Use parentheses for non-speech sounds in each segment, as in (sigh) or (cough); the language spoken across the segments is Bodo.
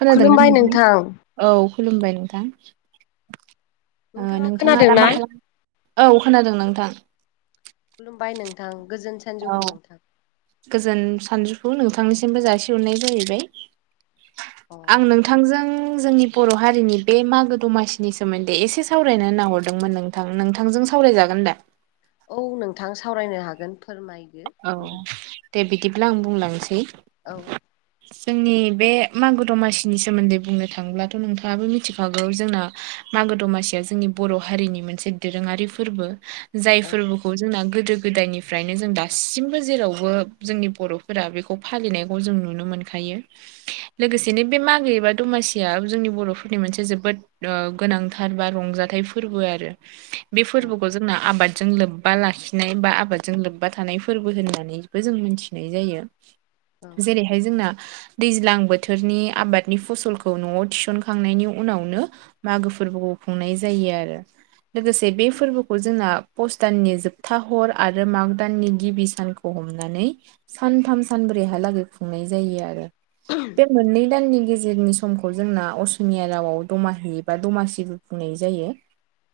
खोनादों ना नोंथां औ खुलुमबाय नोंथां। ओ नोंथाङा खोनादों दा ना? मा खालाम औ खोनादों नोंथां। खुलुमबाय नोंथां गोजोन औ सानजौफु नोंथां गोजोन सानजुफु नोंथांनिसिमबो जासिहरनाय जाहैबाय। अ आं नोंथांजों जोंनि बर' हारिनि बे मागो दमासिनि सोमोन्दै एसे सावरायनो होनना हरदोंमोन नोंथां। नोंथांजों सावरायजागोन दा। औ नोंथां सावरायनो हागोन फोरमाय। औ दे बिदिब्ला आं बुंलांनोसै औ। जोंनि बे मागो दमासिनि सोमोन्दै बुंनो थाङोब्लाथ' नोंथाङाबो मिथिखागौ जोंना मागो दमासियाव जोंनि बर' हारिनि मोनसे दोरोङारि फोरबो। जाय औ फोरबोखौ जोंना गोदो गोदायनिफ्रायनो जों दा सिमबो जेरावबो जोंनि बर'फोरा बेखौ फालिनायखौ जों नुनो मोनखायो। लोग गोसेनो बे मागो एबा दमासिया जोंनि बर'फोरनि मोनसे जोबोद ओ गोनांथार बा रंजाथाइ फोरबो आरो। बे औ फोरबोखौ जोंना आबादजों लोब्बा लाखिनाय बा आबादजों लोब्बा थानाय फोरबो होननानैबो जों मिथिनाय जायो। औ जेरैहाय जोंना दैज्लां बोथोरनि आबादनि फसलखौ न'आव थिसनखांनायनि उनावनो मागो फोरबोखौ खुंनाय जायो आरो। लोगोसे बे फोरबोखौ जोंना पच दाननि जोबथा हर आरो माग दाननि गिबि सानखौ हमनानै सानथाम सानब्रैहालागै खुंनाय जायो आरो। बे मोननै दाननि गेजेरनि समखौ जोंना असमिया रावाव दमाहि बा दमासिबो बुं नाय जायो।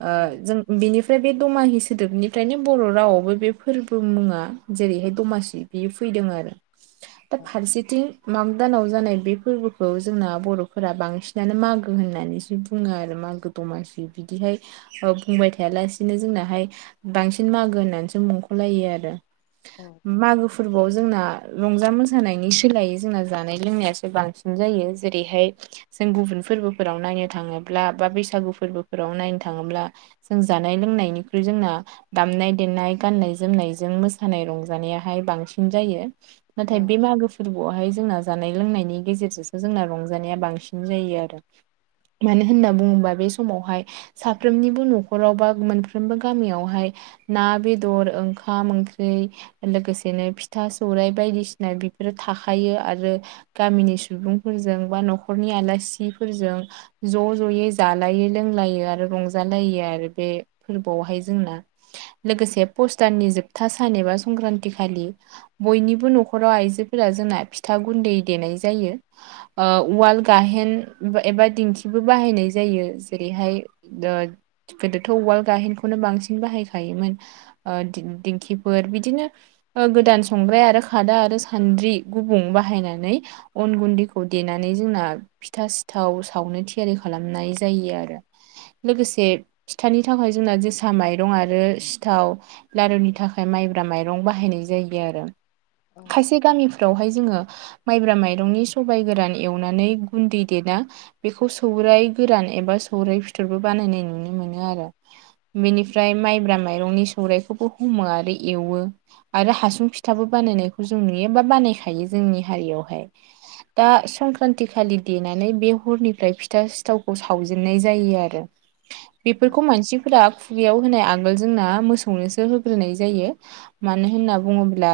ओ औ जों बेनिफ्राय बे दमाहि सोदोबनिफ्रायनो बर' रावआवबो बे फोरबो मुङा जेरैहाय दमासि बियो फैदों आरो। दा फारसेथिं माग दानाव जानाय बे फोरबोखौ जोंना बर'फोरा बांसिनानो मागो होननानैसो बुङो आरो। मागो दमासि बिदिहाय ओ बुंबाय थायालासिनो जोंनाहाय बांसिन मागो होननानैसो मुंख'लायो आरो औ मागो फोरबोयाव जोंना रंजा मोसानायनि सोलायै जोंना जानाय लोंनायासो बांसिन जायो जेरैहाय जों गुबुन फोरबोफोराव नायनो थाङोब्ला बा बैसागु फोरबोफोराव नायनो थाङोब्ला जों जानाय लों नायनिख्रु जोंना दामनाय-देनाय, गान्नाय-जोमनायजों मो सानाय रंजानायाहाय बांसिन जायो। नाथाय बे मागो फोरबोआवहाय जोंना जानाय लोंनायनि गेजेरजोंसो जोंना रंजानाया बांसिन जायो आरो। मानो होनना बुङोबा बे समावहाय साफ्रोमनिबो न'खराव बा मोनफ्रोमबो गामियावहाय ना, बेदर, ओंखाम ओं ख्रै लोगोसेनो फिथा सौराइ बायदिसिना बेफोरो थाखायो आरो गामिनि सुबुंफोरजों बा न'खरनि आलासिफोरजों ज' ज'यै जालायो लोंलायो आ रंजालायो आरो बे फोरबोआवहाय जोंना। लोगोसे पस दाननि जोब था सान एबा संक्रान्ति खालि बयनिबो न'खराव आइजोफोरा जोंना फिथा गुन्दै देनाय जायो उवाल गाहेन एबा दिंखिबो बाहायनाय जायो जेरैहाय ओ गोदोथ' उवाल गाहेनखौनो बांसिन बाहायखायोमोन ओ दिं दिंखिफोर बिदिनो गोदान संग्राय आरो खादा आरो सान्द्रि गुबुं बाहायनानै अन गुन्दैखौ देनानै जोंना फिथा सिथाव सावनो थियारि खालामनाय जायो आरो। लोगोसे फिथानि थाखाय जोंना जोसा माइरं आरो सिथाव लारुनि थाखाय माइब्रा माइरं बाहायनाय जायो आरो। खायसे गामिफ्रावहाय जोङो माइब्रा माइरंनि सबाइ गोरान एवनानै गुन्दै देना बेखौ सौराय गोरान एबा सौराइ फिथरबो बानायनाय नुनो मोनो आरो। बेनिफ्राय माइब्रा माइरंनि सौराइखौबो हमो आरो एवो आरो हासुं फिथाबो बानायनायखौ जों नुयो बा बानायखायो जोंनि हारियाव हाय। दा संक्रान्ति खालि देनानै बे हरनिफ्राय फिथा सिथावखौ सावजेननाय जायो आरो। बेफोरखौ मानसिफोरा खुगायाव होनो आगोल जोंना मोसौनोसो हो ग्रोनाय जायो मानो होनना बुङोब्ला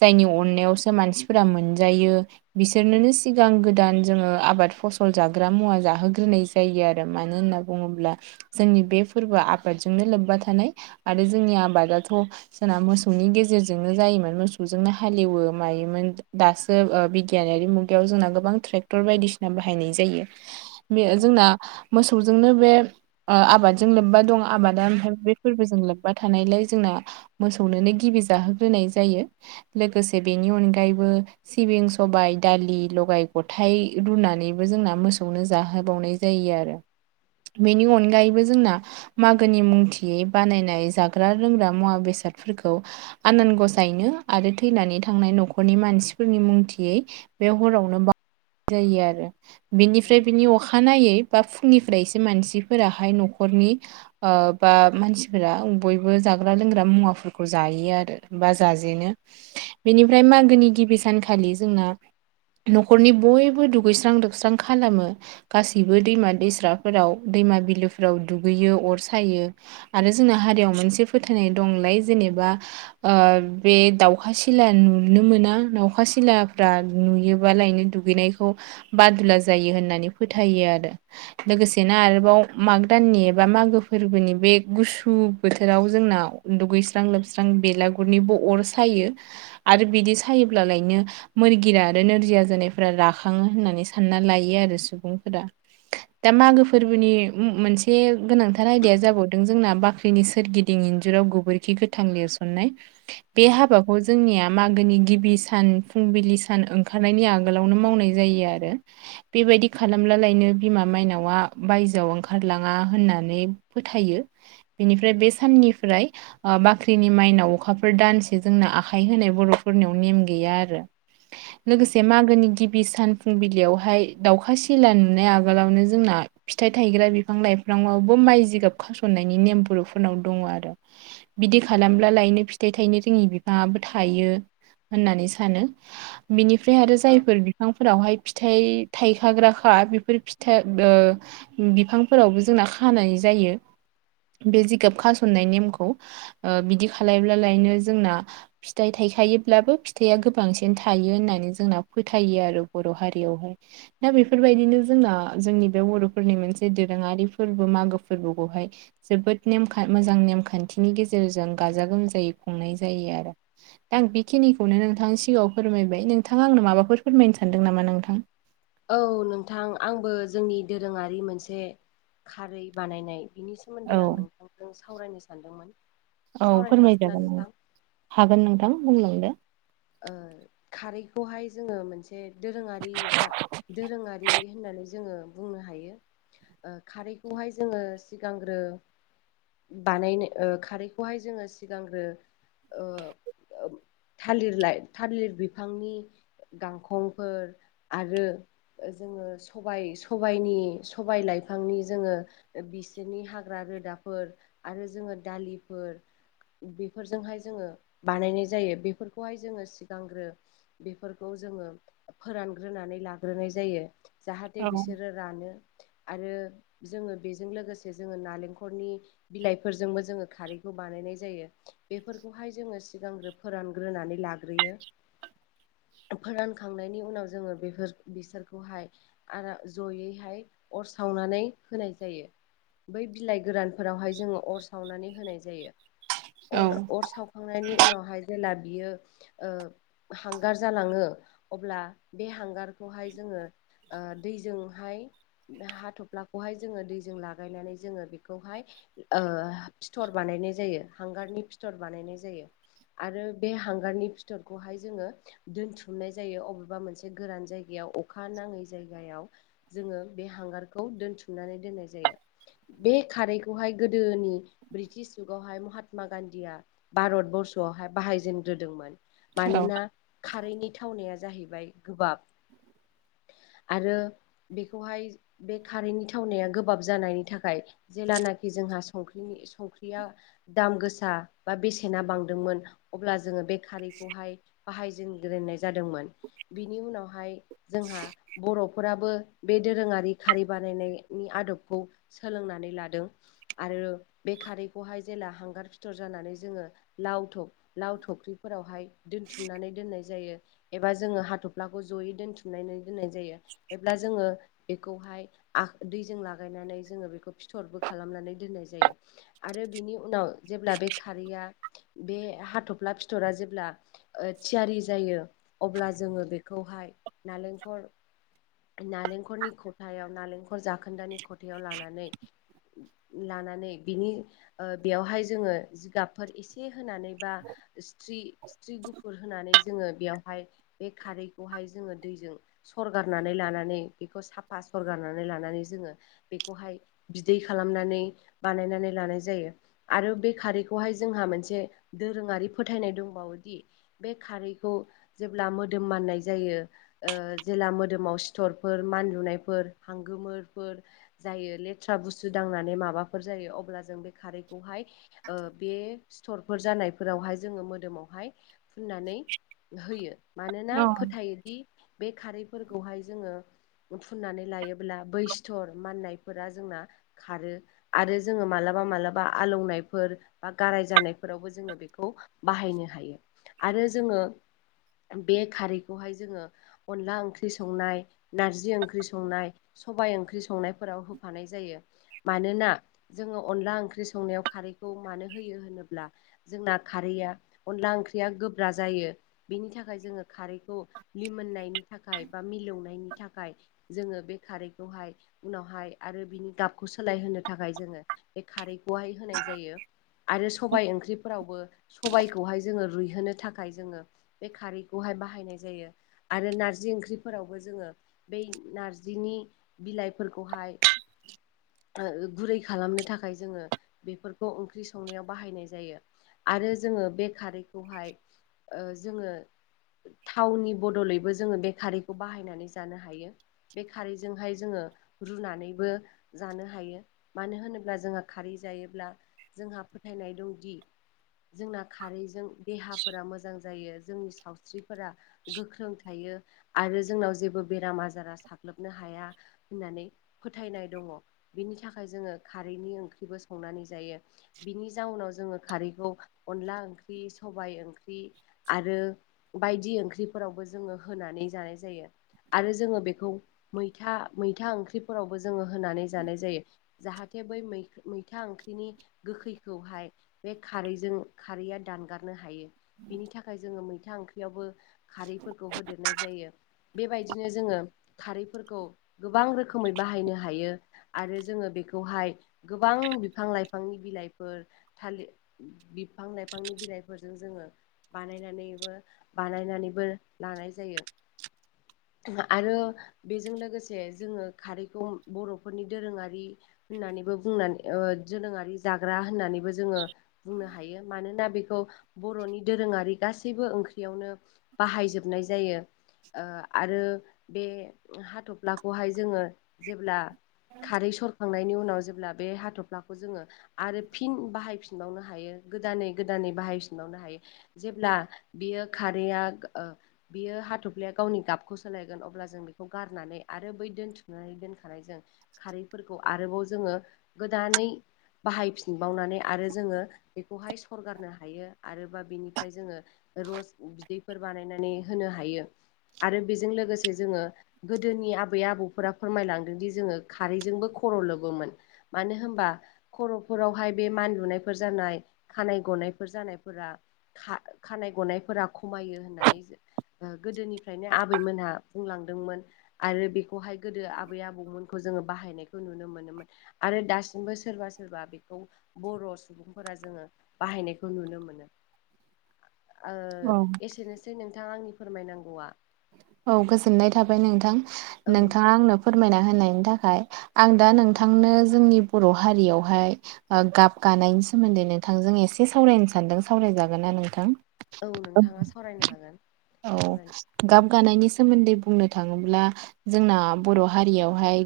जायनि अननायावसो मानसिफोरा मोनजायो। बिसोरनोनो सिगां गोदान जोङो आबाद फसल जाग्रा मुवा जाहोग्रोनाय जायो आरो मा मानो होनना बुङोब्ला जोंनि बे फोरबोआ आबादजोंनो लोब्बा थानाय आरो जोंनि आबादाथ थ जोंना मोसौनि गेजेरजोंनो जायोमोन मोसौजोंनो हालेवो मायोमोन दासो बिगियानारि मुगायाव जोंना गोबां ट्रेक्टर बायदिसिना बाहायनाय जायो बे जोंना मोसौ मोसौजोंनो बे आबादजों लोब्बा दं आबादा ओमफ्राय बे फोरबोजों लोब्बा थानायलाय जोंना मोसौनोनो गिबि जाहोग्रोनाय जायो लोगोसे बेनि अनगायैबो सिबिं स सबाय दालि लगाय गथायाइ रुनानैबो जोंना मोसौनो जाहोबावनाय जायो आरो बेनि अनगायैबो जोंना मागोनि मुंथियै बानायनाय जाग्रा रोंग्रा मुवा बेसादफोरखौ आनान गसायनो आरो थैनानै थांनाय न'खरनि मानसिफोरनि मुंथियै बे हरावनो बाह जायो आरो बिनिफ्राय बिनि अखानायै बा फुंनिफ्राय एसे मानसिफोराहाय न'खरनि ओ बा मानसिफोरा बयबो जाग्रा लोंग्रा मुवाफोरखौ जायो आरो बा जाजेनो बेनिफ्राय मागोनि गिबि सानखालि जोंना आ न'खरनि बयबो दुगैस्रां लोबस्रां खालामो गासिबो दैमा दैस्राफोराव दै दैमा बिलोफ्राव दुगैयो अर सायो आरो जोंना हारियाव मोनसे फोथायनाय दंलाय जेनेबा ओ बे दाउखा सिला नुनो मोना दाउखा सिला नुयोबा लायनो दुगैनायखौ बादुला जायो होननानै फोथायो आरो लोगोसेनो आरोबाव माग दाननि एबा मागो फोरबोनि बे गुसु बोथोराव जोंनाव दुगैस्रां लोबस्रां बेलागुरनिबो अर सायो आरो बिदि सायोब्लालायनो मोरगिरा आरो नोरजिया जानायफोरा राखाङो होननानै सानना लायो आरो सुबुंफोरा। दा मागो फोरबोनि मो-मोनसे गोनांथार आयदाया जाबावदों जोंना बाख्रिनि सोरगिदिं गोबोरखि गोथां लिरसनाय बे औ हाबाखौ जोंनिया मागोनि गिबि सान फुंबिलि सान ओंखारनायनि आगोलावनो मावनाय जायो आरो बे बेबायदि खालामलालायनो बिमा मायनावा बायजोआव ओंखारलाङा होननानै फोथायो बेनिफ्राय बे साननि ओमफ्राय आ बाख्रिनि माइनाव अखाफोर दानसे जोंना आखाइ होनाय बर'फोरनियाव नेम गैया आरो। लोगोसे मागोनि गिबि सान फुंबिलियावहाय दाउखा सिला नुनाय आगोलावनो जोंना फिथाइ थायग्रा बिफां लाइफाङावबो माइ जिगाब खासननायनि नेम बर'फोरनाव दङ आरो बिदि खालामब्ला लायनो फिथाइ थायनो जोंनि बिफाङाबो थायो। होननानै सानो बिनिफ्राय आरो औ जायफोर बिफांफोरावहाय फिथाइ थाइखाग्राखा बेफोर फिथा बो बिफांफोरावबो जोंना खानाय जायो। बे जिगाब खासननाय नेमखौ ओ बिदि खालामलब्लालायनो जोंना फिथाइ थाइखायोब्लाबो फिथाइआ गोबांसिन थायो होननानै जोंना फोथाय आरो बर' हारियावहाय दा बेफोरबायदिनो जोंना जोंनि बे बर'फोरनि मोनसे दोरोङारि फोरबो मागो फोरबोखौहाय जोबोद नेम मोजां नेमखान्थि बिनि गेजेरजों गाजा गोमजायै खुंनाय जायो आरो। दा आं बेखिनिखौनो नोंथां सिगाङाव फोरमायबाय नोंथाङा आंनो माबाफोर फोरमायनो सानदों नामा नोंथां? औ नोंथां आंबो जोंनि दोरोङारि मोनसे खारै बानायनाय बिनि औ सोमोन्दै आं नोंथांजों सावरायनो सानदोंमोन। औ सावरायनो हागोन ना फोरमायजागोन आ नोंथां? हागोन नोंथां बुंलांदो। ओ खारैखौहाय जोङो मोनसे दोरोङारि जा दोरोङारि होननानै जो बुंनो हायो ओ खारैखौहाय जोङो सिगांग्रो बानायनो ओ खारैखौहाय जोङो सिगांग्रो ओ थालिर लाइ थालिर बिफांनि गांखंफोर आरो जोङो सबायनि सबाय लाइफांनि जोङो बिसोरनि हाग्रा रोदाफोर आरो जोङो दालिफोर बेफोरजोंहाय जोङो बानायनाय जायो बेफोर खौहाय जोङो सिगांग्रो बेफोरखौ जोङो फोरानग्रोनानै लाग्रोनाय जायो जाहाथे औ बिसोरो रानो आरो जोङो बेजों लोगोसे जोङो नालेंखरनि बिलाइफोरजोंबो जोङो खारैखौ खौ बानायनाय जायो बेफोरखौहाय जोङो सिगांग्रो फोरानग्रोनानै लाग्रोयो। (inaudible) फोरानखांनायनि उनाव जोङो बेफोर बिसोरखौहाय आरा जयैहाय अर साव सावनानै होनाय जायो। बै बिलाइ गोरानफोरावहाय जोङो अर सावनानै होनाय जायो। औ अर अर सावखांनायनि उनावहाय जेला बियो ओ हांगार जालाङो अब्ला बे हांगारखौहाय जोङो ओ दैजोंहाय बे हाथ'फ्लाखौहाय जोङो दैजों लागायनानै जोङो बेखौहाय ओ फिथर बानाय नाय जायो हांगारनि फिथर बानायनाय जायो आरो बे हांगारनि फिथरखौहाय जोङो दोनथुमनाय जायो अबेबा मोनसे गोरान जायगायाव अखा ना नाङै जायगायाव जोङो बे हांगारखौ दोनथुमनानै दोननाय जायो। बे खारैखौहाय गोदोनि ब्रिटिश जुगावहाय महात्मा गान्धीया भारत बरर्सआवहाय बाहाय जेनग्रोदोंमोन औ मानोना खारैनि थावनाया जाहैबाय गोबाब (inaudible) आरो बेखौहाय बे खारैनि थावनाया गोबाब जानायनि थाखाय जेलानाखि जों जोंहा संख्रि संख्रिया दाम गोसा बा बेसेना बांदोंमोन अब्ला जोङो बे खारैखौहाय बाहायजेनग्रोनाय जादोंमोन बिनि उनावहाय जोंहा बर'फोराबो बे दोरोङारि खारै बानायनायनि आदबखौ सोलोंना नै लादों आरो बे खारैखौहाय जेला हांगार फिथर जानानै जोङो लावथब लाव थख्रिफोरावहाय दोनथुमनानै दोननाय जायो एबा जोङो हाथ'फ्लाखौ जयै दोनथुम नानै दोननाय जायो एब्ला जोङो बेखौहाय आ दैजों लागायनानै जोङो बेखौ फिथरबो खालामनानै दोननाय जायो आर रो बेनि उनाव जेब्ला बे खारैया बे हाथफ्ला फिथरा जेब्ला ओ थि जारि जायो अब्ला जोङो बेखौहाय नालेंखर नालेंखरनि खथायाव नालेंखर जाखोन्दानि खथायाव लानानै लानानै बिनि ओ बेयावहाय जोङो जिगाबफोर एसे होनानै बा सिथ्रि सिथ्रि गुफुर होनानै जोङो बेयावहाय बे खारैखौहाय जोङो दैजों सरगार नानै लानानै बेखौ साफा सरगारनानै लानानै जोङो बेखौहाय बिदै खालामनानै बानायनानै लानाय जायो आरो बे खारैखौहाय जोंहा मोनसे दोरोङारि फोथायनाय दं बावो दि बे खारैखौ जेब्ला मोदोम माननाय जायो ओ जेला मो दोमाव सिथरफोर मान लुनायफोर हांगोमोरफोर जायो लेथ्रा बुस्थु दांनानै मा बाफोर जायो अब्ला जों बे खारैखौहाय ओ बे सिथरफोर जानायफोरावहाय जोङो मोदोमावहाय फुननानै होयो मानोना औ फोथायोदि बे खारै फोरखौहाय जोङो फुननानै लायोब्ला बै स्थिर माननायफोरा जोंना खारो। आरो जोङो मालाबा मालाबा आलौनायफोर बा गाराय जानायफोरावबो जोङो बेखौ बा बाहायनो हायो आरो जोङो बे खारैखौहाय जोङो अनला ओंख्रि ख्रि संनाय नारजि ओंख्रि संनाय सबाइ ओंख्रि संनायफोराव होफानाय जायो। मानोना जोङो अनला ओंख्रि संनायाव खारैखौ मानो होयो होनोब्ला जोंना खारैया अनला ओंख्रि ख्रिया गोब्रा जायो बेनि थाखाय जोङो खारैखौ लिमोननायनि थाखाय बा मिलौनायनि थाखाय जोङो बे खारैखौहाय उनावहाय आरो बिनि गाबखौ सो लायहोनो थाखाय जोङो बे खारैखौहाय होनाय जायो आरो स सबाइ ओंख्रिफोरावबो सबाइखौहाय जोङो रुइहोनो थाखाय जोङो बे खारैखौहाय बाहायनाय जायो आरो ओंख्रिफोरावबो जोङो बै नारजिनि बिलाइफोरखौहाय ओ गुरै खालामनो थाखाय जोङो बेफोरखौ ओंख्रि संनायाव बाहायनाय जायो। आरो जोङो बे खारैखौहाय ओ जोङो थावनि बदलैबो जोङो बे खारैखौ बाहायनानै जानो हायो बे खारैजोंहाय जोङो रुनानैबो। जानो हायो मानो होनोब्ला जोंहा खारै जायोब्ला जोंहा फोथायनाय दंदि जोंना खारैजों देहाफोरा मोजां जायो जोंनि सावस्रि फोरा गोख्रों थायो। आरो जोंनाव जेबो बेराम आजारा साग्लोबनो हाया होननानै फोथायनाय दङ। बिनि थाखाय जोंयो खारैनि ओंख्रिबो संनानै जायो। बिनि जाउनाव जोंयो खारैखौ अनला अनला ओंख्रि सबाय ओंख्रि आरो बायदि ओंख्रिफोरावबो जोंयो होनानै जानाय जायो। आरो जोंयो बेखौ मैथा-मैथा ओंख्रिफोरावबो जोङो होनानै जानाय जायो जाहा बै मैथा ओंख्रिनि गोखैखौहाय बे खारैजों खारैया दानगारनो हायो बिनि थाखाय जोङो मैथा ओंख्रियावबो खारैफोरखौ होदेरनाय जायो। बेबायदिनो जोङो खारैफोरखौ गोबां रोखोमै बाहायनो हायो आरो जों जोङो बेखौहाय गोबां बिफां-लाइफांनि बिलाइफोर थालिर बिफां-लाइफां बिफांनि बिलाइफोरजों जोङो बानायनानैबो-बानायनानैबो लानाय जायो। (inaudible) आरो बेजों लोगोसे जोङो खारैखौ बर'फोरनि दोरोङारि होननानैबो बुंनानै ओ जोलोङारि जाग्रा होननानै जोंयो बुंनो हायो। मानोना बे खौ बर'नि दोरोङारि गासैबो ओंख्रियावनो बाहायजोबनाय जायो। ओ आरो बे हाथ'फ्लाखौहाय जोङो जेब्ला खारै सरखांनायनि उनाव ज ब्ला बे हाथ'फ्लाखौ जोङो आरो फिन बाहायफिनबावनो हायो। गोदानै गोदानै बाहायफिनबावनो हायो। जेब्ला बियो खारैया ओ बियो हाथफ दफ्लाया गावनि गाबखौ सोलायगोन अब्ला जों बेखौ गारनानै आरो बै दोनथुमनानै दोनखानाय जों खारै फोरखौ आरोबाव जोङो गोदानै बाहायफिनबावनानै आरो जोङो बेखौहाय सरगारनो हायो। आरोबा बेनिफ्राय जोङो रस बिदैफोर बानायनानै होनो हायो। आरो बेजों लोगोसे जोङो गोदोनि आबै आबौफोरा फोरमायलांदों दि जोङो खारैजों बो खर' लोबोमोन। मानो होमबा खर'फोरावहाय बे मानलुनायफोर जानाय खानाय गनायफोर जानायफोरा खा-खानाय गनायफोरा खमायो होननानै गोदोनिफ्रायनो आबैमोनहा बुंलांदोंमोन आरो बेखौहाय गोदो आबै आबौमोनखौ जोङो बाहाय बाहायनायखौ नुनो मोनोमोन। आरो दासिमबो सोरबा सोरबा बेखौ बर' सुबुंफोरा जोङो बाहायनायखौ नुनो मोनो। (inaudible) ओ औ एसेनोसै नोंथां आंनि फोरमायनांगौआ। औ गोजोननाय थाबाय नोंथां औ नोंथाङा आंनो फोरमायना होन नायनि थाखाय। आं दा नोंथांनो जोंनि बर' हारियावहाय ओ गाब गानायनि सोमोन्दै नोंथांजों एसे सावरायनो सानदों। सावरायजागोनना नोंथां? (inaudible) औ नोंथाङा सावरायनो हागोन औ सावराय गाब गानायनि सोमोन्दै बुंनो थाङोब्ला जोंना बर' हारियावहाय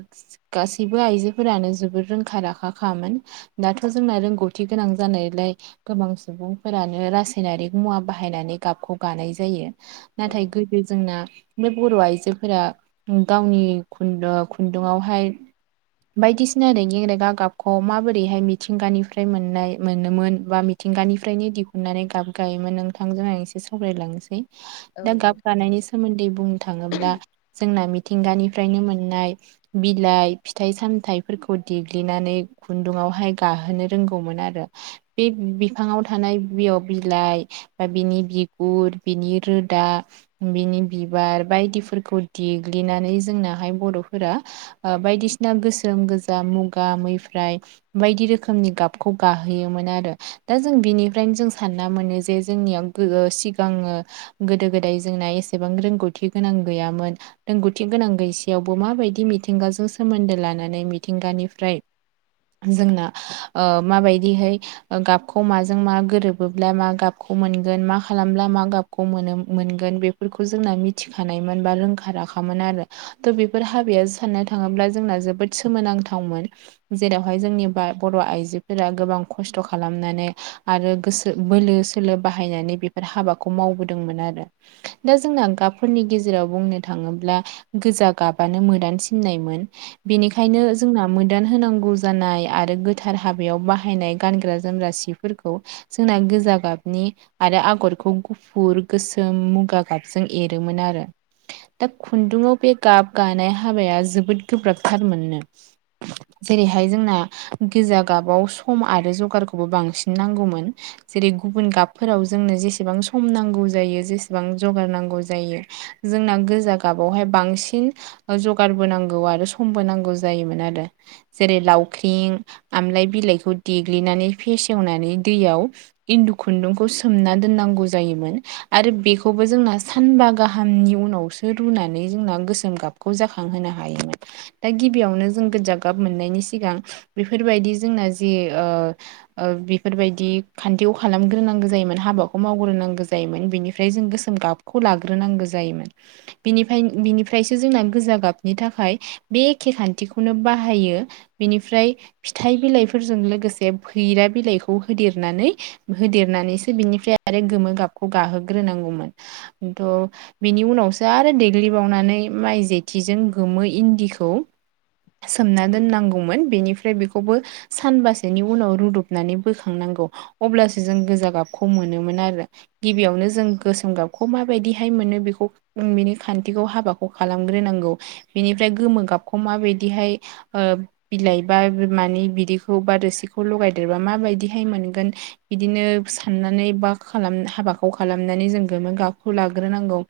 गासैबो आइजो फोरानो जोबोद रोंखा राखाखामोन। दाथ' जोंना रोंगौथि गोनां जानायलाय गोबां सुबुंफोरानो रासायनारिक मुवा बाहायनानै गाबखौ गानाय जायो। औ नाथाय गोदो ना बर' आइजोफोरा गावनि खुन्दु खुन्दुआवहाय बायदिसिना रेगें रेगा गाबखौ माबोरैहाय मिथिंगानिफ्राय मोननाय मोनोमोन बा मिथिंगानिफ्रायनो दिहुननानै गाब गायोमोन नोंथांजों आं एसे सावरायलांनोसै। दा औ गाब नंगौ। गानायनि सोमोन्दै बुंनो थाङोब्ला जों मिथिंगानिफ्रायनो मोननाय बिलाइ फिथाइ-सामथाइफोरखौ देग्लिनानै खुन्दुं आवहाय गाहोनो रोंगौमोन आरो। बे बिफांआव थानाय बिजौ, बिलाइ बिनि बिगुर, बिनि रोदा बिनि बिबार बायदिफोरखौ देग्लिनानै जोंनाहाय बर'फोरा बायदिसिना गोसोम गोजा मुगा मैफ्राय बायदि रोखोमनि गाबखौ गाहोयोमोन आरो। दा जों बिनिफ्रायनो जों सानना मोनो जे जोंनियाव सिगाङो गोदो गोदाय जोंनासेबां रोंगौथि गोनां गैयामोन। रोंगौथि गोनां गैसेयावबो मा बायदि मिथिंगाजों सोमोन्दो लानानै मिथिंगानिफ्राय जोंना ओ माबायदिहाय गाबखौ माजों मा गोरोबोब्ला मा गाबखौ खौ मोनगोन मा खालामब्ला मा गाबखौ मोनो मोनो गोन बेफोरखौ जोंना मिथिखानायमोन बा रोंखा राखामोन आरो त' बेफोर हाबाया साननो थाङोब्ला जों जोबो सोमोनांथावमोन जेरावहाय जोंनि बर' आइजोफोरा गोबां खस्थ' खालाम खालामनानै आरो गोसो बोलो सोलो बाहायनानै बेफोर हाबाखौ मावबोदोंमोन आरो। दा जोंना गाबफोरनि गेजेराव बुंनो थाङोब्ला गोजा गाबानो मोदानसिननायमोन। बेनिखायनो औ जोंना मोदान होनांगौ जानाय आरो गोथार हाबायाव बाहायनाय गानग्रा जोमग्रा सिफोरखौ जोंना गोजान गोजा गाबनि आरो आगरखौ गुफुर गोसोम मुगा गाबजों एरोमोन आरो। दा खुन्दुंआव बे गाब गानाय हाबाया जोबोद गोब्राबथारमोननो। जेरैहाय जोंना गोजा गाबाव सम आरो जगारखौबो बांसिन नांगौमोन। जेरै गुबुन गाबफोराव जोंनो जेसेबां सम नांगौ जायो जेसेबां जगारनांगौ जायो जोंना गोजा गाबावहाय बांसिन जगारबो नांग बो नांगौ आरो समबो नांगौ जायोमोन आरो जेरै लावख्रिं आमलाय बिलाइखौ देग्लि नानै फेसेवनानै दैयाव इन्दु खुन्दुंखौ सोमना दोननांगौ जायोमोन। आरो बेखौबो जोंना सानबा गाहामनि उनावसो रुनानै जोंना गोसोम गाबखौ जाखां होनो हायोमोन दा गिबियावनो जों गोजा गाब मोननायनि सिगां बेफोरबायदि जोंना जे ओ ओ ओ बेफोरबायदि खान्थिखौ खालामग्रोनांगौ जायोमोन हाबाखौ मावग्रोनांगो जायोमोन। बिनिफ्राय जों गोसोम गाबखौ लाग्रोनांगौ जायोमोन बिनि बिनिफ्रायसो जोंना गोजा गाबनि नि थाखाय बे एखे खान्थिखौनो बाहायो बेनिफ्राय फिथाइ बिलाइफोरजों लोगोस से फैरा बिलाइखौ होदेरनानै होदेरनानैसो बिनिफ्राय आरो गोमो गाबखौ गाहोगोन। ग्रोनांगौमोन त' बिनि उनावसो आरो देग्लिबावनानै माइ जेथिजों गोम मो इन्दिखौ सोमना दोननांगौमोन बेनिफ्राय बेखौबो सानबासोनि उनाव रुदबनानै बोखांनां नागौ अब्लासो जों गोजा गाबखौ मोनोमोन आरो गिबियावनो जो जों गोसोम गाबखौ माबायदिहाय मोनो बेखौ बिनि खान्थिखौ हाबाखौ खालामग्रोनांगौ। बिनिफ्राय गोमो गाबखौ माबायदिहाय ओ बिलाइ बा मानि बिदैखौ बा रोसिखौ खौ लगायदेरबा माबायदिहाय मोनगोन बिदिनो साननानै बा खालाम हाबाखौ खालामनानै जों गोमो गाबखौ लाग्रोनांगौ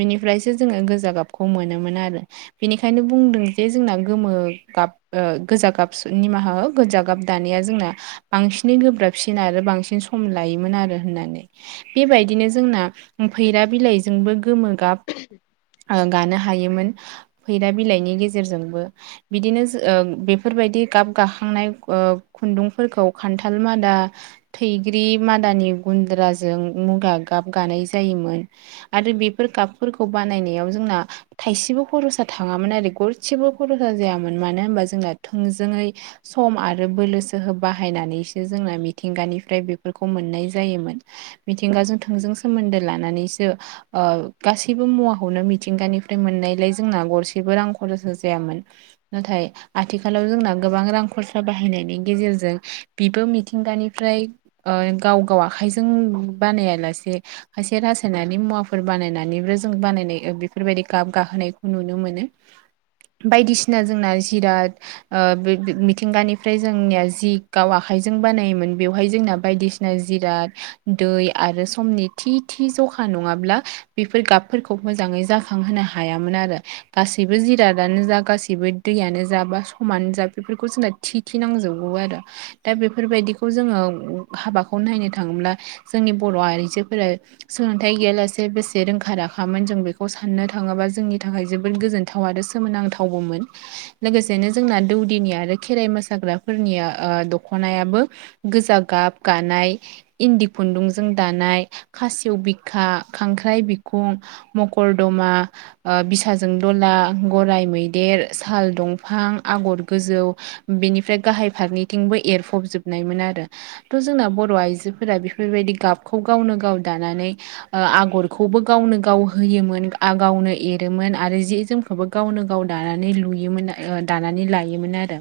बेनिफ्रायसो जोङो गोजा गाबखौ मोनोमोन आरो। बेनिखायनो बुंदों जे जोंना गोमो गाब ओ गोजा गाब निमाहा गोजा गाब दानि जोंना बांसिनै गोब्राबसिन आरो बांसिन सम लायोमोन आरो होननानै बेबायद दिनो जोंना फैरा बिलाइजोंबो गोमो गाब ओ गानो हायो। हायोमोन फैरा बिलाइनि गेजेरजोंबो बिदिनो जो बेफोरबायदि गाब गाखां नाय खुन्दुंफोरखौ खान्थाल मादा थैग्रि मादा गुनद्राजों जों मुगा गाब गानाय जायोमोन आरो बेफोर गाबफोरखौ बानायनायाव जोंना थाइसेबो खर'सा थाङामोन आरो गरसेबो खर'सा जायोन मानो होनबा थोंजोंयै सम आरो बोलो जोहो बाहायनानैसो जोंना मिथिंगानिफ्राय बेफोरखौ मोननाय जायोमोन मिथिंगाजों थोंजों सोमोन्दो लानानैसो ओ गासैबो मुवाखौनो मिथिंगानिफ्राय मोननायलाय जोंना गरसेबो रां खर'सा जायामोन नाथाय आथिखालाव जोंना गोबां रां खरसा बाहायनायनि गेजेरजों बिबो मिथिंगानिफ्राय ओ गाव गाव आखाइजों बानायालासे से खायसे रासायनाारि मुवाफोर बानायनानैबो जों बानायनाय बेफोरबायदि गाब गाखोनायखौ नुनो मो मोनो। बायदिसिना जोंना जिराद ओ मिथिंगानिफ्राय जोंनिया जि गाव आखाइ जों बानायोमोन बेवहाय जोंना बायदिसिना जिराद दै आरो समनि थि थि जखा नङाब्ला बेफोर गाबफोरखौ मोजाङै जाखांहोनो हायामोन आरो। गासैबो जिरादानो जा गासैबो दैयानो जा बा समानो जा बेफोरखौ जोंना थि थि नांजोब गौ आरो दा बेफोरबायदिखौ जोङो हाबाखौ नायनो थाङोब्ला जोंनि बर'आ जो फोरा सोलोंथाइ गैयालासे बेसे रोंखा राखामोन जों बेखौ साननो थाङोबा जोंनि थाखाय जोबोद गोजोनथाव आरो सोमोनांथावबोमोन लोगोसेनो जोंना दौदिनि आरो खेराइ मोसाग्राफोरनि ओ दख'नायाबो गोजा गाब गानाय इन्दि खुन्दुंजों दानाय खासिव बिखा खांख्राइ बिखुं मकरदमा ओ बिसाजों द' गला गाइ मैदेर साल दंफां आगर गोजौ बेनिफ्राय गाहाय फ रनिथिंबो एरफबजोबनायमोन आरो थ' जोंना बर' आइजोफोरा बेफोरबायदि गाबखौ गावनो गाव दानानै ओ आगरखौबो गावनो गाव होयोमोन गावनो एरोमोन आरो आरो जि जोमखौबो गावनो गाव दानानै लुयोमोन दानानै लायोमोन आरो।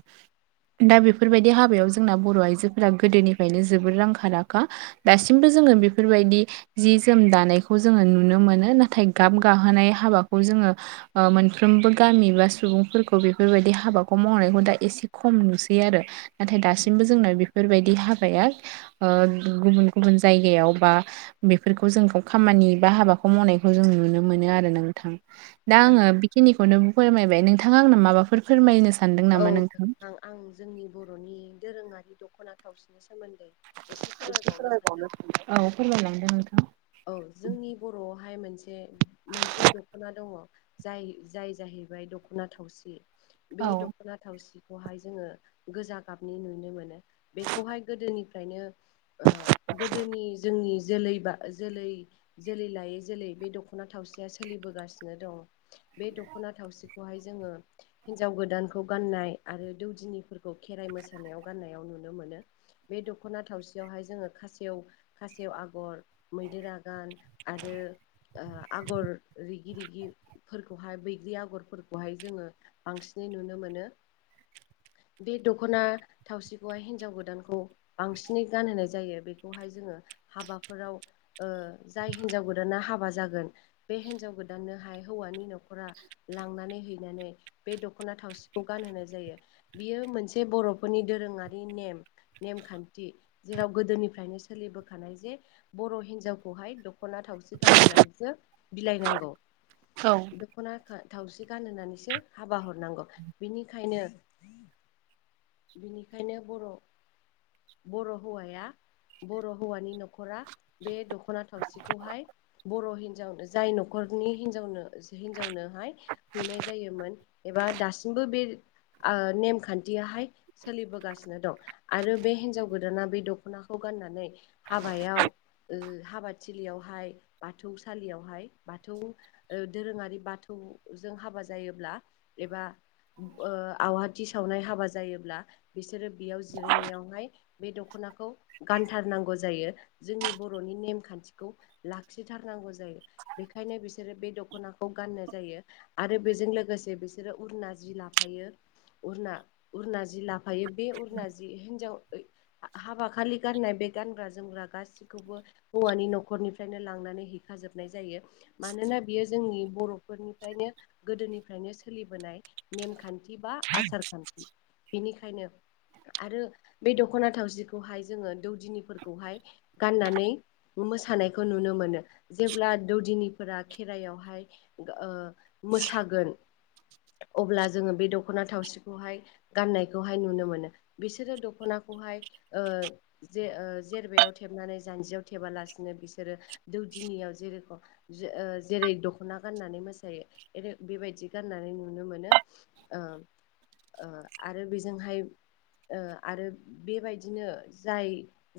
दा बेफोरबायदि हाबायाव जोंना बर' आइजोफोरा गोदोनिफ्रायनो जोबोद राोंखा राखा खा दासिमबो जोङो बेफोर बेफोरबायदि जि जोम दानायखौ जोङो नुनो मोनो नाथाय गाब गाहोनाय हाबाखौ जोङो मोनफ्रोमबो गामि बा सुबुंफोरखौ बेफोरबायदि हाबाखौ मावनायखौ दा एसे खम नुसै आरो। नाथाय दासिमबो जोंना बेफोरबायदि हाबाया ओ गुबुन गुबुन जायगायाव बा बेफोरखौ जों खामानि बा हाबाखौ मावनायखौ जों नुनो मोनो आरो नोंथां। दा औ आङो बेखिनिखौनो फोरमायबाय नोंथाङा आंनो माबाफोर फोरमायनो सा औ आ आं जोंनि बर'नि दोरोङारि दख'ना थावसिनि सो औ फोरमायलांदो नोंथां। औ जोंनि बर' बेहाय मोनसे मोनसे दख'ना दङ जाय जाय जाहैबाय दख'ना थावसि। बे औ दखना थावसि खौहाय जोङो गोजा गाबनि नुनो मोनो बेखौहाय गोदोनिफ्रायनो ओ गोदोनि जोंनि जोलै बा जोलै जोलै लायै जोलै बे दख'ना थावसिया सोलिबोगासिनो दं बे दख' ना थावसिखौहाय जोङो हिनजाव गोदानखौ गाननाय आरो दौदिनिफोरखौ खेराइ मोसानायाव गाननायाव नुनो मोनो बे दख'ना थावसियावहाय जोङो खासेव खासेव आगर मैदेर आगान आरो ओ आगर रिगि रिगिफोरखौहाय बैग ग्रि आगरफोरखौहाय जोङो बांसिनै नुनो मोनो। (inaudible) बे दख'ना थावसिखौहाय हिनजाव गोदानखौ बांसिनै गानहोनाय जायो बेखौहाय जोङो हाबाफोराव ओ जाय हिन्जाव गोदाना हाबा जागोन बे हिनजाव गोदाननोहाय हौवानि न'खरा लांनानै हैनानै बे दख'ना थावसिखौ गानहोनाय जायो बियो मोनसे बर'फोरनि दोरोङारि नेम नेमखान्थि जेराव गोदोनिफ्रायनो सोलिबोखानाय जे बर' हिनजावखौहाय दख'ना थावसि गानहोनानैसो बिलाइनांगौ। औ दखना थावसि गानहोनानैसो हाबा हरनांगौ बिनिखायनो बिनिखायनो बर' बर' हौवाया बर' हौवानि न'खरा बे दख'ना थावसिखौहाय बर' हिनजावनो जाय न'खर खरनि हिनजावनो हिनजावनोहाय हैनाय जायोमोन एबा दासिमबो बे ओ नेमखान्थियाहाय सोलिबोगासिनो दं आरो बे हिनजाव गोदाना बे दख'नाखौ गाननानै हाबायाव ओ हाबादथिलियावहाय बाथौसालियावहाय बाथौ दोरोङारि बाथ जों हाबा जायोब्ला एबा ओ आवहााथि सावनाय हाबा जायो ल्बा बिसोरो बेयाव जिरायनायावहाय बे दख'नाखौ गानथारनांगौ जायो जों नि बर'नि नेमखान्थिखौ लाखिथारनांगौ जायो बेनिखायनो बिसोरो बे द ख'नाखौ गाननाय जायो आरो बेजों लोगोसे बिसोरो उरना जि लाफायो। उरना उरना जि लाफायो बे उरना जि हिन्जाव (unintelligible) हाबा खालि गाननाय बे गानग्रा जोमग्रा गासैखौबो हौवानि न'खरनिफ्रायनो लांनानै है खाजोबनाय जायो मानोना बियो जोंनि बर'फोरनिफ्रायनो गोदोनिफ्रायनो सोलिबोनाय नेमखान बा आसारखान्थि बेनिखायनो आरो बे दख'ना थावस्रिखौहाय जोङो दौदिनिफोरखौहाय गाननानै मोसानायखौ नुनो मोनो जेब्ला दौदिनिफोरा खेरायावहाय ओ मो सागोन अब्ला जोङो बे दख'ना थावसिखौहाय गाननायखौहाय नुनो मोनो बिसोरो दख'नाखौहाय ओ जे जेरबायाव थे नानै जानजियाव थेबालासेनो बिसोरो दौदिनियाव जेरै ओ जेरै दखना गा नानै मोसायो बेबायदि गाननानै नुनो मोनो ओ ओ आरो बेजोंहाय ओ आरो बेबायदिनो जाय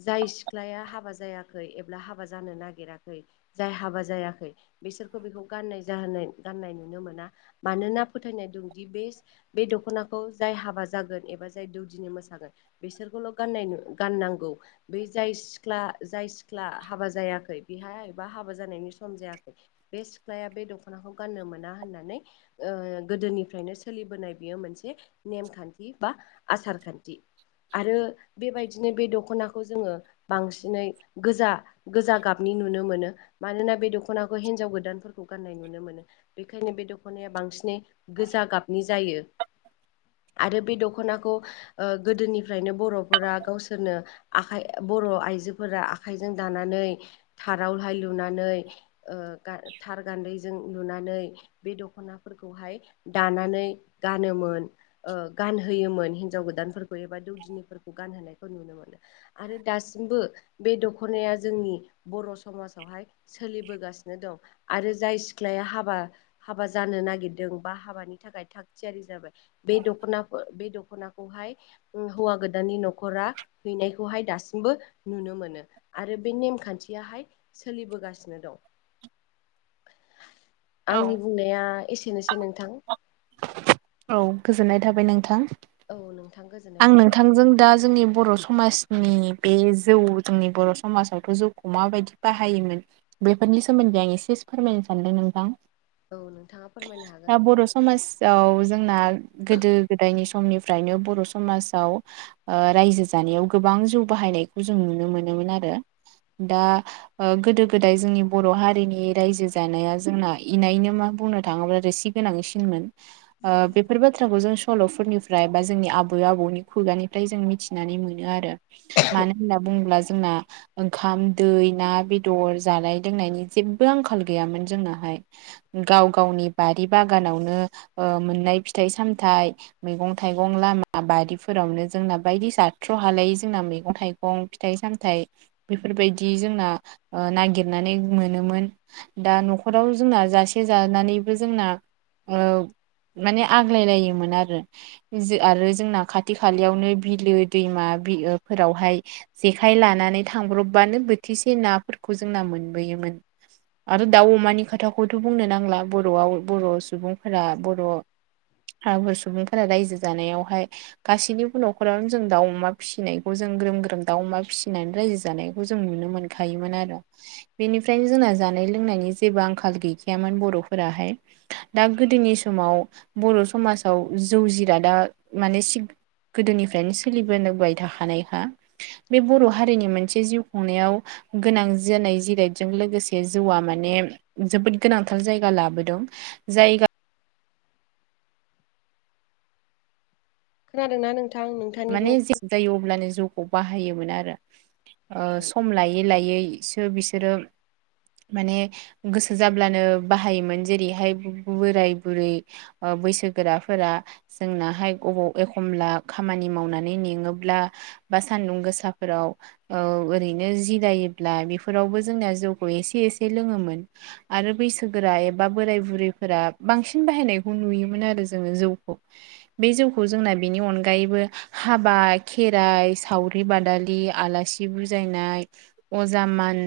जाय सिख्लाया हाबा ज जायाखै एब्ला हाबा जानो नागिराखै जाय हाबा जायाखै बिसोरखौ बेखौ गाननाय जाहो गाननाय नुनो मोना मानोना फोथायनाय दंदि बे बे दख'नाखौ जाय हाबा जागोन एबा जाय दौदिनि मोसागोन बिसोरखौल' गाननाय गाननांगौ बै जाय सिख्ला जाय सिख्ला हाबा जायाखै बिहा एबा हाबा जानायनि सम जायाखै बे सिख्लाया बे दख'नाखौ गाननो मोना होननानै ओ ओ गोदोनिफ्रायनो सोलिबोनाय बियो मोनसे नेमखान्थि बा आसार खान्थि आरो बेबायदि बिदिनो बे दख'नाखौ जोङो बांसिनै गोजा गोजा गाबनि नुनो मोनो मानोना बे दख'नाखौ हिनजाव गोदानफोरखौ गाननाय नुनो मोनो बेखायनो बे दख'नाया बांसिनै गो जा गाबनि जायो (unintelligible) आरो बे दख'नाखौ ओ गोदोनिफ्रायनो बर'फोरा गावसोरनो आखाय ब र' आइजोफोरा आखाइजों दानानै थारावहाय लुनानै ओ ग गान्दैजों लुनानै बे दख'नाफोरखौहाय दानानै गानोमोन ओ गानहोयोमोन हिन्जाव गोदानफोरखौ एबा दौदिनिफोरखौ गानहोनाय खौ नुनो मोनो आरो दासिमबो बे दख'नाया जोंनि बर' समाजावहाय सोलिबोगासिनो दं आरो जाय सिख्लाया हाबा हाबा जानो नागिरदों बा हाबानि थाखाय थागथियारि जाबाय बे दखना बे दख'नाखौहाय हौवा गोदाननि न'खरा हैनायखौहाय दासिम बो नुनो मोनो आरो बे नेमखान्थियाहाय सोलिबोगासिनो दं (inaudible) आंनि बुंनाया एसेनोसै नोंथां औ गोजोननाय थाबाय नोंथां औ नोंथां गोजोननाय आं थाबाय नोंथांजों दा जोंनि बर' समाज नि बे जौ जोंनि बर' समाजावथ' जौखौ माबायदि बाहायोमोन बेफोरनि सोमोन दै आं एसे फोरमायनो सानदों नोंथां औ नोंथाङा फोरमायनो हागोन दा बर' समाजाव जोंना गोदो गोदायनि समनिफ्रायनो बर' समाजाव ओ रायजो जानायाव गोबां गोबां जौ बाहायनायखौ जों नुनो मोनोमोन आरो दा ओ गोदो गोदाय जोंनि बर' हारिनि रायजो जानाया जोंना इनायनो मा बुंनो थाङोब्ला रोसि गोनांसिनमोन ओ बेफोर बाथ्राखौ जों सल'फोरनिफ्राय बा जोंनि आबै आबौनि खुगानिफ्राय जों मिथिनानै मोनो आरो मानो होनना बुङोब्ला जोंना ओंखाम दै ना बेदर जानाय लोंनायनि जेबो आंखाल गैयामोन जोंनाहाय गाव गावनि बारि बागानावनो ओ मोननाय फिथाइ सामथाइ मैगं थाइगं लामा बारिफोरावनो जोंना बायदि जाथ्र' हालायि जोंना मैगं थाइगं फिथाइ सामथाइ बेफोरबायदि जोंना ओ निगिरनानै मोनोमोन दा न'खराव जोंना जासे जानानैबो जोंना ओ माने आग्लाय लायोमोन आरो आरो जोंना खाथि खालयावनो बिलो दैमा (unintelligible) फोरावहाय जेखाय लानानै थांब्रबबानो बोथिसे नाफोरखौ जोंना मोनबोयोमोन आरो औ दाउ अमानि खोथाखौथ' बुंनो नांला बर'आव बर' सुबुंफोरा बर' बर हाफोर सुबुंफोरा रायजो जानायावहाय गासैनिबो न'खरावनो जों दाउ अमा फिसिनायखौ जों ग्रोम ग्रोम दाउ अमा फिसिनानै रायजो जानायखौ जों नुनो मोनखायोमोन आरो बेनिफ्रायनो जों जा जानाय लोंनायनि जेबो आंखाल गैखायामोन बर' फोराहाय दा गोदोनि सोम समाव बर' समाजाव जौ जिरादा माने सि गोदोनिफ्रायनो सोलिबोनबाय थाखानायखा बे बर' हारिनि मोनसे जिउ खुंनायाव गोनां जानाय जिरायजों लोगोसे जौआ माने जोबोद गोनांथार जायगा लाबोदों। जायगा। खोनादों ना नोंथां? नोंथांनिखौ माने जे जायो अब्लानो जौखौ बाहायोमोन आरो औ सम लायै लायै बिसोर बिसोरो माने गोसो जाब्लानो बाहायोमोन जेरैहाय बोराय बुरै ओ बैसोगोराफोरा जोंनाहाय बबाव एखमब्ला खामानि मावनानै मेङोब्ला बा सान्दुं गोसाफोराव ओरैनो जिराय बेफोरावबो जोंनिया जौखौ एसे एसे लोङोमोन आरो बैसोगोरा एबा बोराय बुरै बांसिन बाहायनायखौ नुयोमोन आरो जोङो जौखौ बे जौखौ जोंना बेनि अनगा अनगायैबो हाबा खेराइ सावरि बादालि आलासि बुजायनाय अजा मान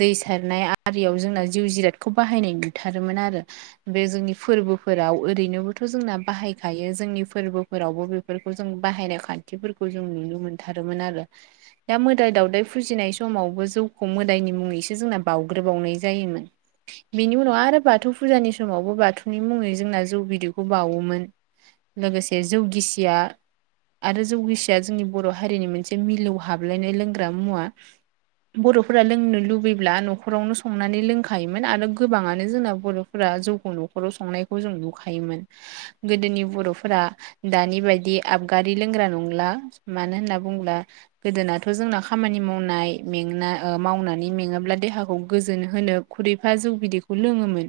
दै सारनाय आरियाव जोंना जिउ जिरादखौ बाहायनाय नुथारोमोन आरो। बे जोंनि फोरबोफोराव ओरैनोबोथ' जोंना बाहायखायो जोंनि फोरबोफोरावबो बेफोर जों बाहायनाय खान्थिफोरखौ जों नुनो मोनथारोमोन आरो दा मोदाय दावउदाय फुजिनाय समाव बो जौखौ मोदायनि मुङैसो जोंना बावउग्रोबावनाय जायोमोन। बिनि उनाव आरो बाथौ फुजानि स समावबो धोरोमावबो बाथौनि मुङै जोंना जौ बिदैखौ बावोमोन लोगोसे जौ गिसिया आरो जौगेसिया जोंनि बर' हारिनि मोनसे मिलौ हाबलायनाय लोंग्रा मुवा बर'फोरा लोंनो लुबैब्ला न'खरावनो संनानै लोंखायोमोन आरो गोबाङानो जोंना बर'फोरा जौखौ न'खराव संनायखौ जों नुखायोमोन गोदोनि बर'फोरा दानि बायदि आबगारि लोंग्रा नंला मानो होनना बुङोब्ला गोदोनाथ' जोंना खामानि मावनाय में मावनानै मेङोब्ला देहाखौ गोजोन होनो खुरैफा जौ बिदैखौ लोङोमोन।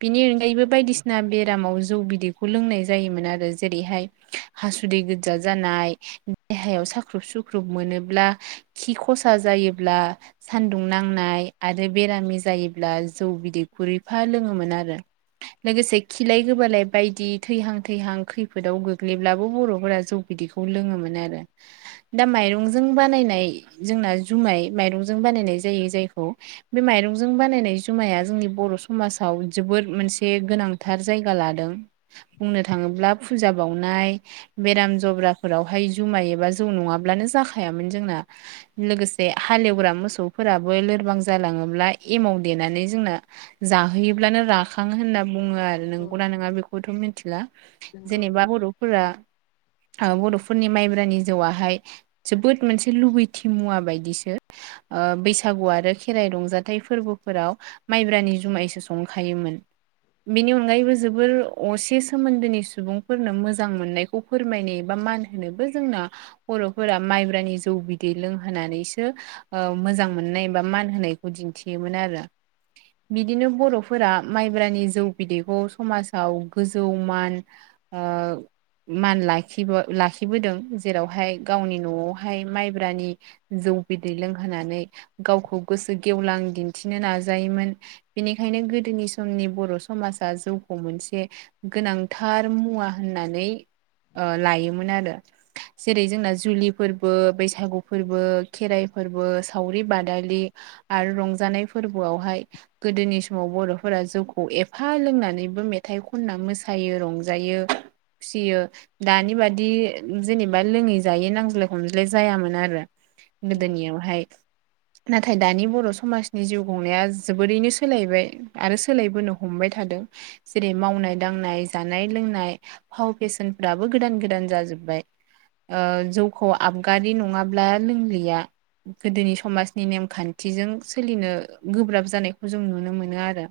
बिनि अनगायैबो बायदिसिना बेरामाव जौ बिदैखौ लोंनाय जायोमोन आरो जेरैहाय। हासुदै गोजा जानाय देहायाव साख्रुब सुख्रुब मोनोब्ला खि खसा जा जायोब्ला सानदुं नांनाय आरो बेरामि जायोब्ला जौ बिदैखौ एफा लोङो लोगोसे खिलाय गोबालाय बायदि थैहां थैहां खैफोदाव गोग्लै ब्लाबो बर'फोरा जौ बिदखौ लोङोमोन आरो दा माइरंजों बानायनाय जोंना। जुम माइरजों बानायनाय जायो जायखौ बे माइरंजों बानायनाय जुमाया जोंनि बर' समाज आव जोबोद मोनसे गोनांथार जायगा लादों बुंनो थाङोब्ला फुजा बावनाय। बेराम जब्राफोरावहाय जुमाय एबा जौ नङाब्लानो जाखायामोन जोंना। लोगोसे से हालेवग्रा मोसौफोराबो लोरबां जालाङोब्ला एमाव देनानै जोंना जाहोयो। अब्लानो राखङो होनना बुङो आरो नोंगौना नङा बेखौथ' मिथिला जेनेबा (inaudible) औ। बर'फोरनि माइब्रानि जौआाहाय जोबोद मोनसे लुबैथि मुवा बायदिसो। बैसागु आरो खेराइ रंजाथाइ फोरबोफोराव माइब्रानि जुमायसो संखायोमोन। बेनि अनगायैबो जोबोर असे सोमोन्दोनि सुबुंफोरनो मोज मोजां मोननायखौ फोरमायनो एबा मान होनोबो जोंना बर'फोरा माइब्रानि जौ बिदै लोंहोनां नानैसो मोजां मोननाय बा मान होनायखौ दिन्थियोमोन आरो। बिदिनो बर'फोरा माइब्रानि जौ बिदैखौ समाजाव गोजौ मान ओ मान लाखि लाखिबोदों जेरावहाय गावनि न'आवहाय माइब्रानि जौ बिदै लोंहोनानै गावखौ गोसो गेवलां दिन्थिनो नाजायोमोन बेनिखायनो गोदोनि समनि बर' समाजा जौखौ मोनसे गोनांथार मुवा होननानै ओ लायोमोन आरो जेरै जोंना जुलि फोरबो बैसागु फोरबो खेराइ फोरबो सावरि बादालि आरो रंजानाय फोरबोआवहाय गोदोनि समाव बर'फोरा जौखौ एफा लोंनानैबो मेथाइ खनना मोसायो रंजायो फिसियो दानि बादि जेनेबा लोङै जायै नांज्लाय खमज्लाय जायामोन आरो। औ गोदोनियावहाय नाथाय दानि बर' समाजनि जिउ खुंनाया जोबोरैनो सोलायबाय आरो सोलायबोनो हमबाय थादों। जेरै मावनाय दांनाय जानाय लोंनाय फाव बेेसेनफ्राबो गोदान गोदान जाजोबबाय जौखौ आबगारि नङाब्ला लोंलिया गोदोनि समाजनि नेमखान्थिजों सोलिनो गोब्राब जानायखौ जों नुनो मोनो आरो।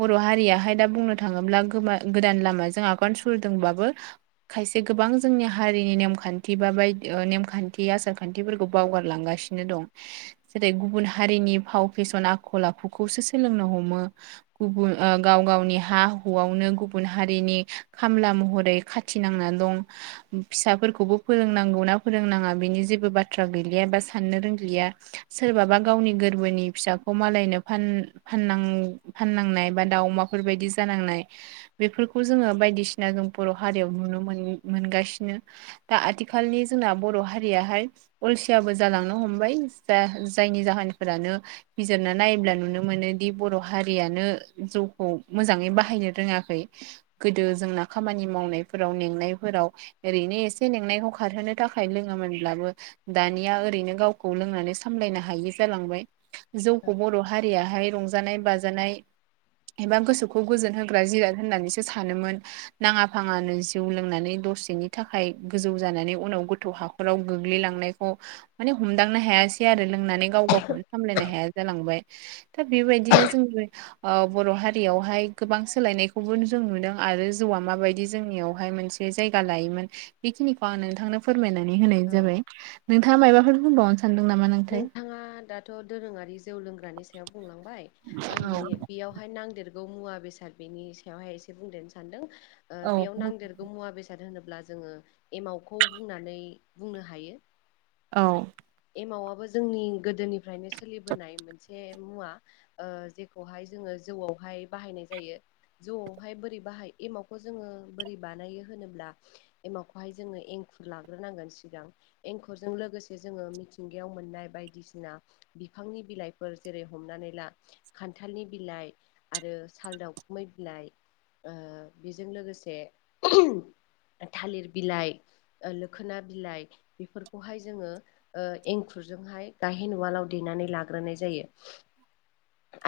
बर' हारियाहाय दा बुंनो थाङोब्ला गोदान लामाजों आगान सुरदोंबाबो खायसे गोबां जोंनि हारिनि नेमखान्थि बा बायदि नेमखान्थि आसारखान्थिफोरखौ बावगारलांगासिनो दं। जेरै, गुबुन हारिनि फाव फेसन आखल आखुखौसो सोलोंनो हमो गुबुन गाव गावनि हा हुआवनो गुबुन हारिनि खामला महरै खाथिनांना दं फिसाफोरखौबो फोरोंनांगौना फोरोंनाङा बेनि ज जेबो बाथ्रा गैलिया बा साननो रोंलिया। सोरबाबा गावनि गोरबोनि फिसाखौ मालायनो फान फाननांनाय बा दाउ अमाफोर बायदि जानांनाय बेफोरखौ जोंङो बायदि बायदिसिना जों बर' हारियाव नुनो मोनगासिनो दा आथिखालनि जोंना बर' हारियाहाय अलसियाबो जालांनो हमबाय जायनि जाहानिफोरानो बिजिरना नायोब्ला नुनो मोनो मोनो दि बर' हारियानो जौखौ मोजाङै बाहायनो रोङाखै। गोदो जोंना खामानि मावनायफोराव मेंनायफोराव ओरैनो एसे मेंनायखौ खारहोनो थाखाय लोङोमोनब्लाबो दानिया ओरैनो गावखौ लोंनानै सामलायनो हायि जालांबाय। जौखौ बर' हारियाहाय रंजानाय बाजानाय एबा गोसोखौ गोजोन होग्रा जिराद होननानैसो सानोमोन नाङा फाङानो जिउ लोंनानै दसेनि थाखाय गोजौ जानानै उनाव गोथ' हाखराव गो गोगलै लांनायखौ माने हमदांनो हायासै आरो लोंनानै गाव गावखौनो सामलायनो हायासै जालांबाय दा बेबायदिनो जोंनि बर' हारियावहाय गोबां सोलायनायखौबो जों नुदों आरो जौआ माबायदि जोंनियावहाय मोनसे जायगा लायोमोन बेनिखौ आं नोंथांनो फोरमायनानै होनाय औ जाबाय नोंथाङा मायबाफोर बुंबावनो स नोंथाङा दाथ' दोरोङारि जौ लोंग्रानि सायाव बुंलांबाय आं औ बिनि बेयावहाय नांदेरगौ मुवा बेसाद बेनि सायावहाय इसे बुंनो सानदों बेयावहाय औ नांदेरगौ मुवा बेसाद होनोबा अब्ला जोङो एमावखौ बुंनानै बुंनो हायो। औ, एमावाबो जोंनि गोदोनिफ्रायनो सोलिबोनाय मोनसे (inaudible) जोंहा ओ जेखौहाय जोङो जौआवहाय बाहायनाय जायो जौआवहाय बोरै बाहाय बेखौ जोङो बोरै बानायो होनोब्ला एमावखौहाय जोङो एंखुर लाग्रोनांगोन सिगां एंखरजों लोगोसे जोङो मिथिंगायाव मोननाय बायदिसिना बिफांनि बिलाइफोर जेरै हमनानै ला खानथ खान्थालनि बिलाइ आरो साल दावखुमै बिलाइ ओ, बेजों लोगोसे थालिर बिलाइ लोखोना बिलाइ बेफोरखौहाय जोङो। ओ एंखुरजोंहाय गाहेन उालाव देनानै लाग्रोनाय जायो।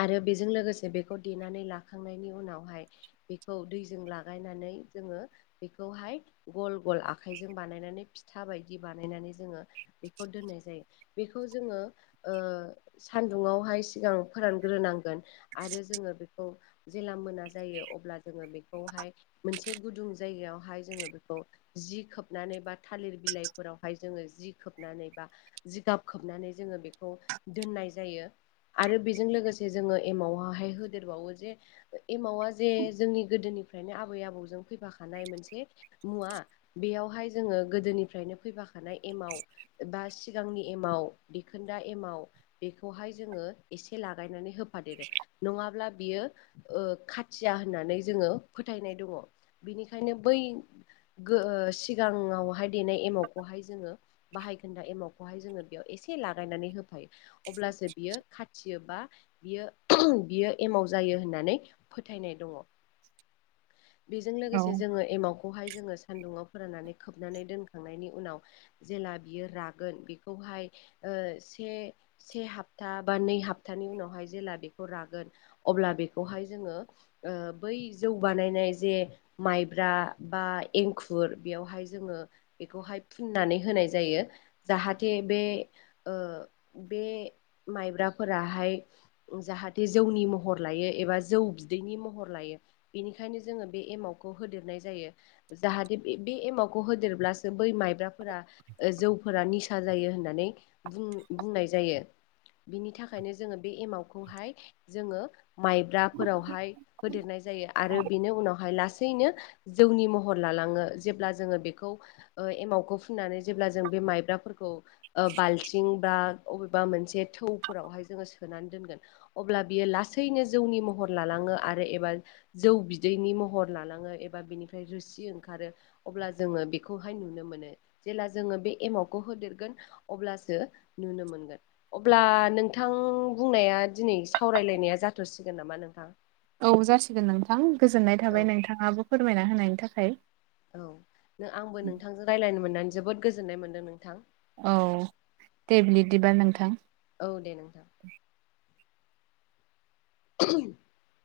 आरो बेजों लोगोसे बेखौ देनानै लाखांनायनि उनावहाय बेखौ दैजों लागायना नै जोंङो बेखौहाय गल- गल आखाइजों बानायनानै फिथा बायदि बानायनानै जोङो। बेखौ दोननाय जायो। बेखौ जोङो ओ सान्दुङावहाय सिगां फोरानग्रोना- आरो जोंङो बेखौ जेला मोना जायो अब्ला जोंङो बेखौहाय मोनसे गुदुं जायगायावहाय जोङो बेखौ जि खोबनानै बा थालिर बिलाइफोरावहाय जोङो जि खोबनानै बा जिगाब खोबनानै जोङो बेखौ दोननाय जायो। आरो बेजों लोगोसे जोङो एमावाहाय होदेरबावो जे एमावा जे जोंनि गोदोनि फ्रायनो आबै आबौजों फैफाखानाय मोनसे मुवा बेयावहाय जोङो गोदोनिफ्रायनो फै खानाय एमाव बा सिगांनि एमाव देखोनदा एमाव बे खौहाय जोङो एसे लागायनानै होफादेरो नङाब्ला बियो ओ खाथिया होननानै जोङो फोथायनाय दङ बिनिखायनो बै गो ओ सिगाङावहाय देनाय एमावखौहाय जोङो बाहायखोन्दा एमावखौहाय जोङो बेयाव एसे लागायनानै होफायो अब्लासो बियो खाथि यो बा बियो बियो एमाव जायो होननानै फोथायनाय दङ बेजों औ लोगोसे जोङो एमावखौहाय जोङो सानदुंङाव फोराननानै खोबनानै दोनखांनायनि उनाव जेला बियो रागोन बिखौहाय ओ से से हप्ता बा नै हप्तानि उनावहाय जेला बेखौ रागोन अ अब्ला बेखौहाय जोंङो ओ बै जौ बानायनाय जे माइब्रा बा एंखुर बेयावहाय जोङो बेखौहाय फुननानै होनाय जायो जाहाथे बे ओ बे माइब्राफोराहाय जाहाथे जौनि महर लायो एबा जौ बिदैनि महर लायो बेनिखायनो जोङो बे एमावखौ होदेरनाय जायो जाहाथे बे बे एमावखौ होदेरब्लासो बै माइब्राफोरा जौफोरा निसा जायो होननानै बुं-बुंनाय जायो बिनि थाखायनो जोङो बे एमावखौहाय जोङो माइब्राफोरावहाय होदेरनाय जायो आरो बेनो उनावहाय लासैनो जौनि महर लालाङो जे जोङो बे एमावखौ फुननानै जेब्ला जों बे माइब्राफोरखौ बालथिं बा अबेबा मोनसे थौफोरावहाय जोङो सोनानै दोनगोन अब्ला बियो लासैनो जौनि महर लालाङो आरो एबा जौ बि दैनि महर लालांङो एबा बिनिफ्राय रोसि ओंखारो अब्ला जोङो बेखौहाय नुनो मोनो जेब्ला जोङो बे एमाउखौ होदेरगोन अब्लासो नुनो मोनगोन अब्ला नोंथां बुंनाया दिनै सावरायलायनाया जाथ'सिगोन नामा नोंथां औ जासिगोन नोंथां गोजोननाय औ थाबाय नोंथाङाबो फोरमायना होनायनि थाखाय औ आंबो नोंथांजों रायज्लायनो मोननानै जोबोद गोजोननाय मोनदों नोंथां औ दे ब्लिदिबा नोंथां औ दे नोंथां (unintelligible)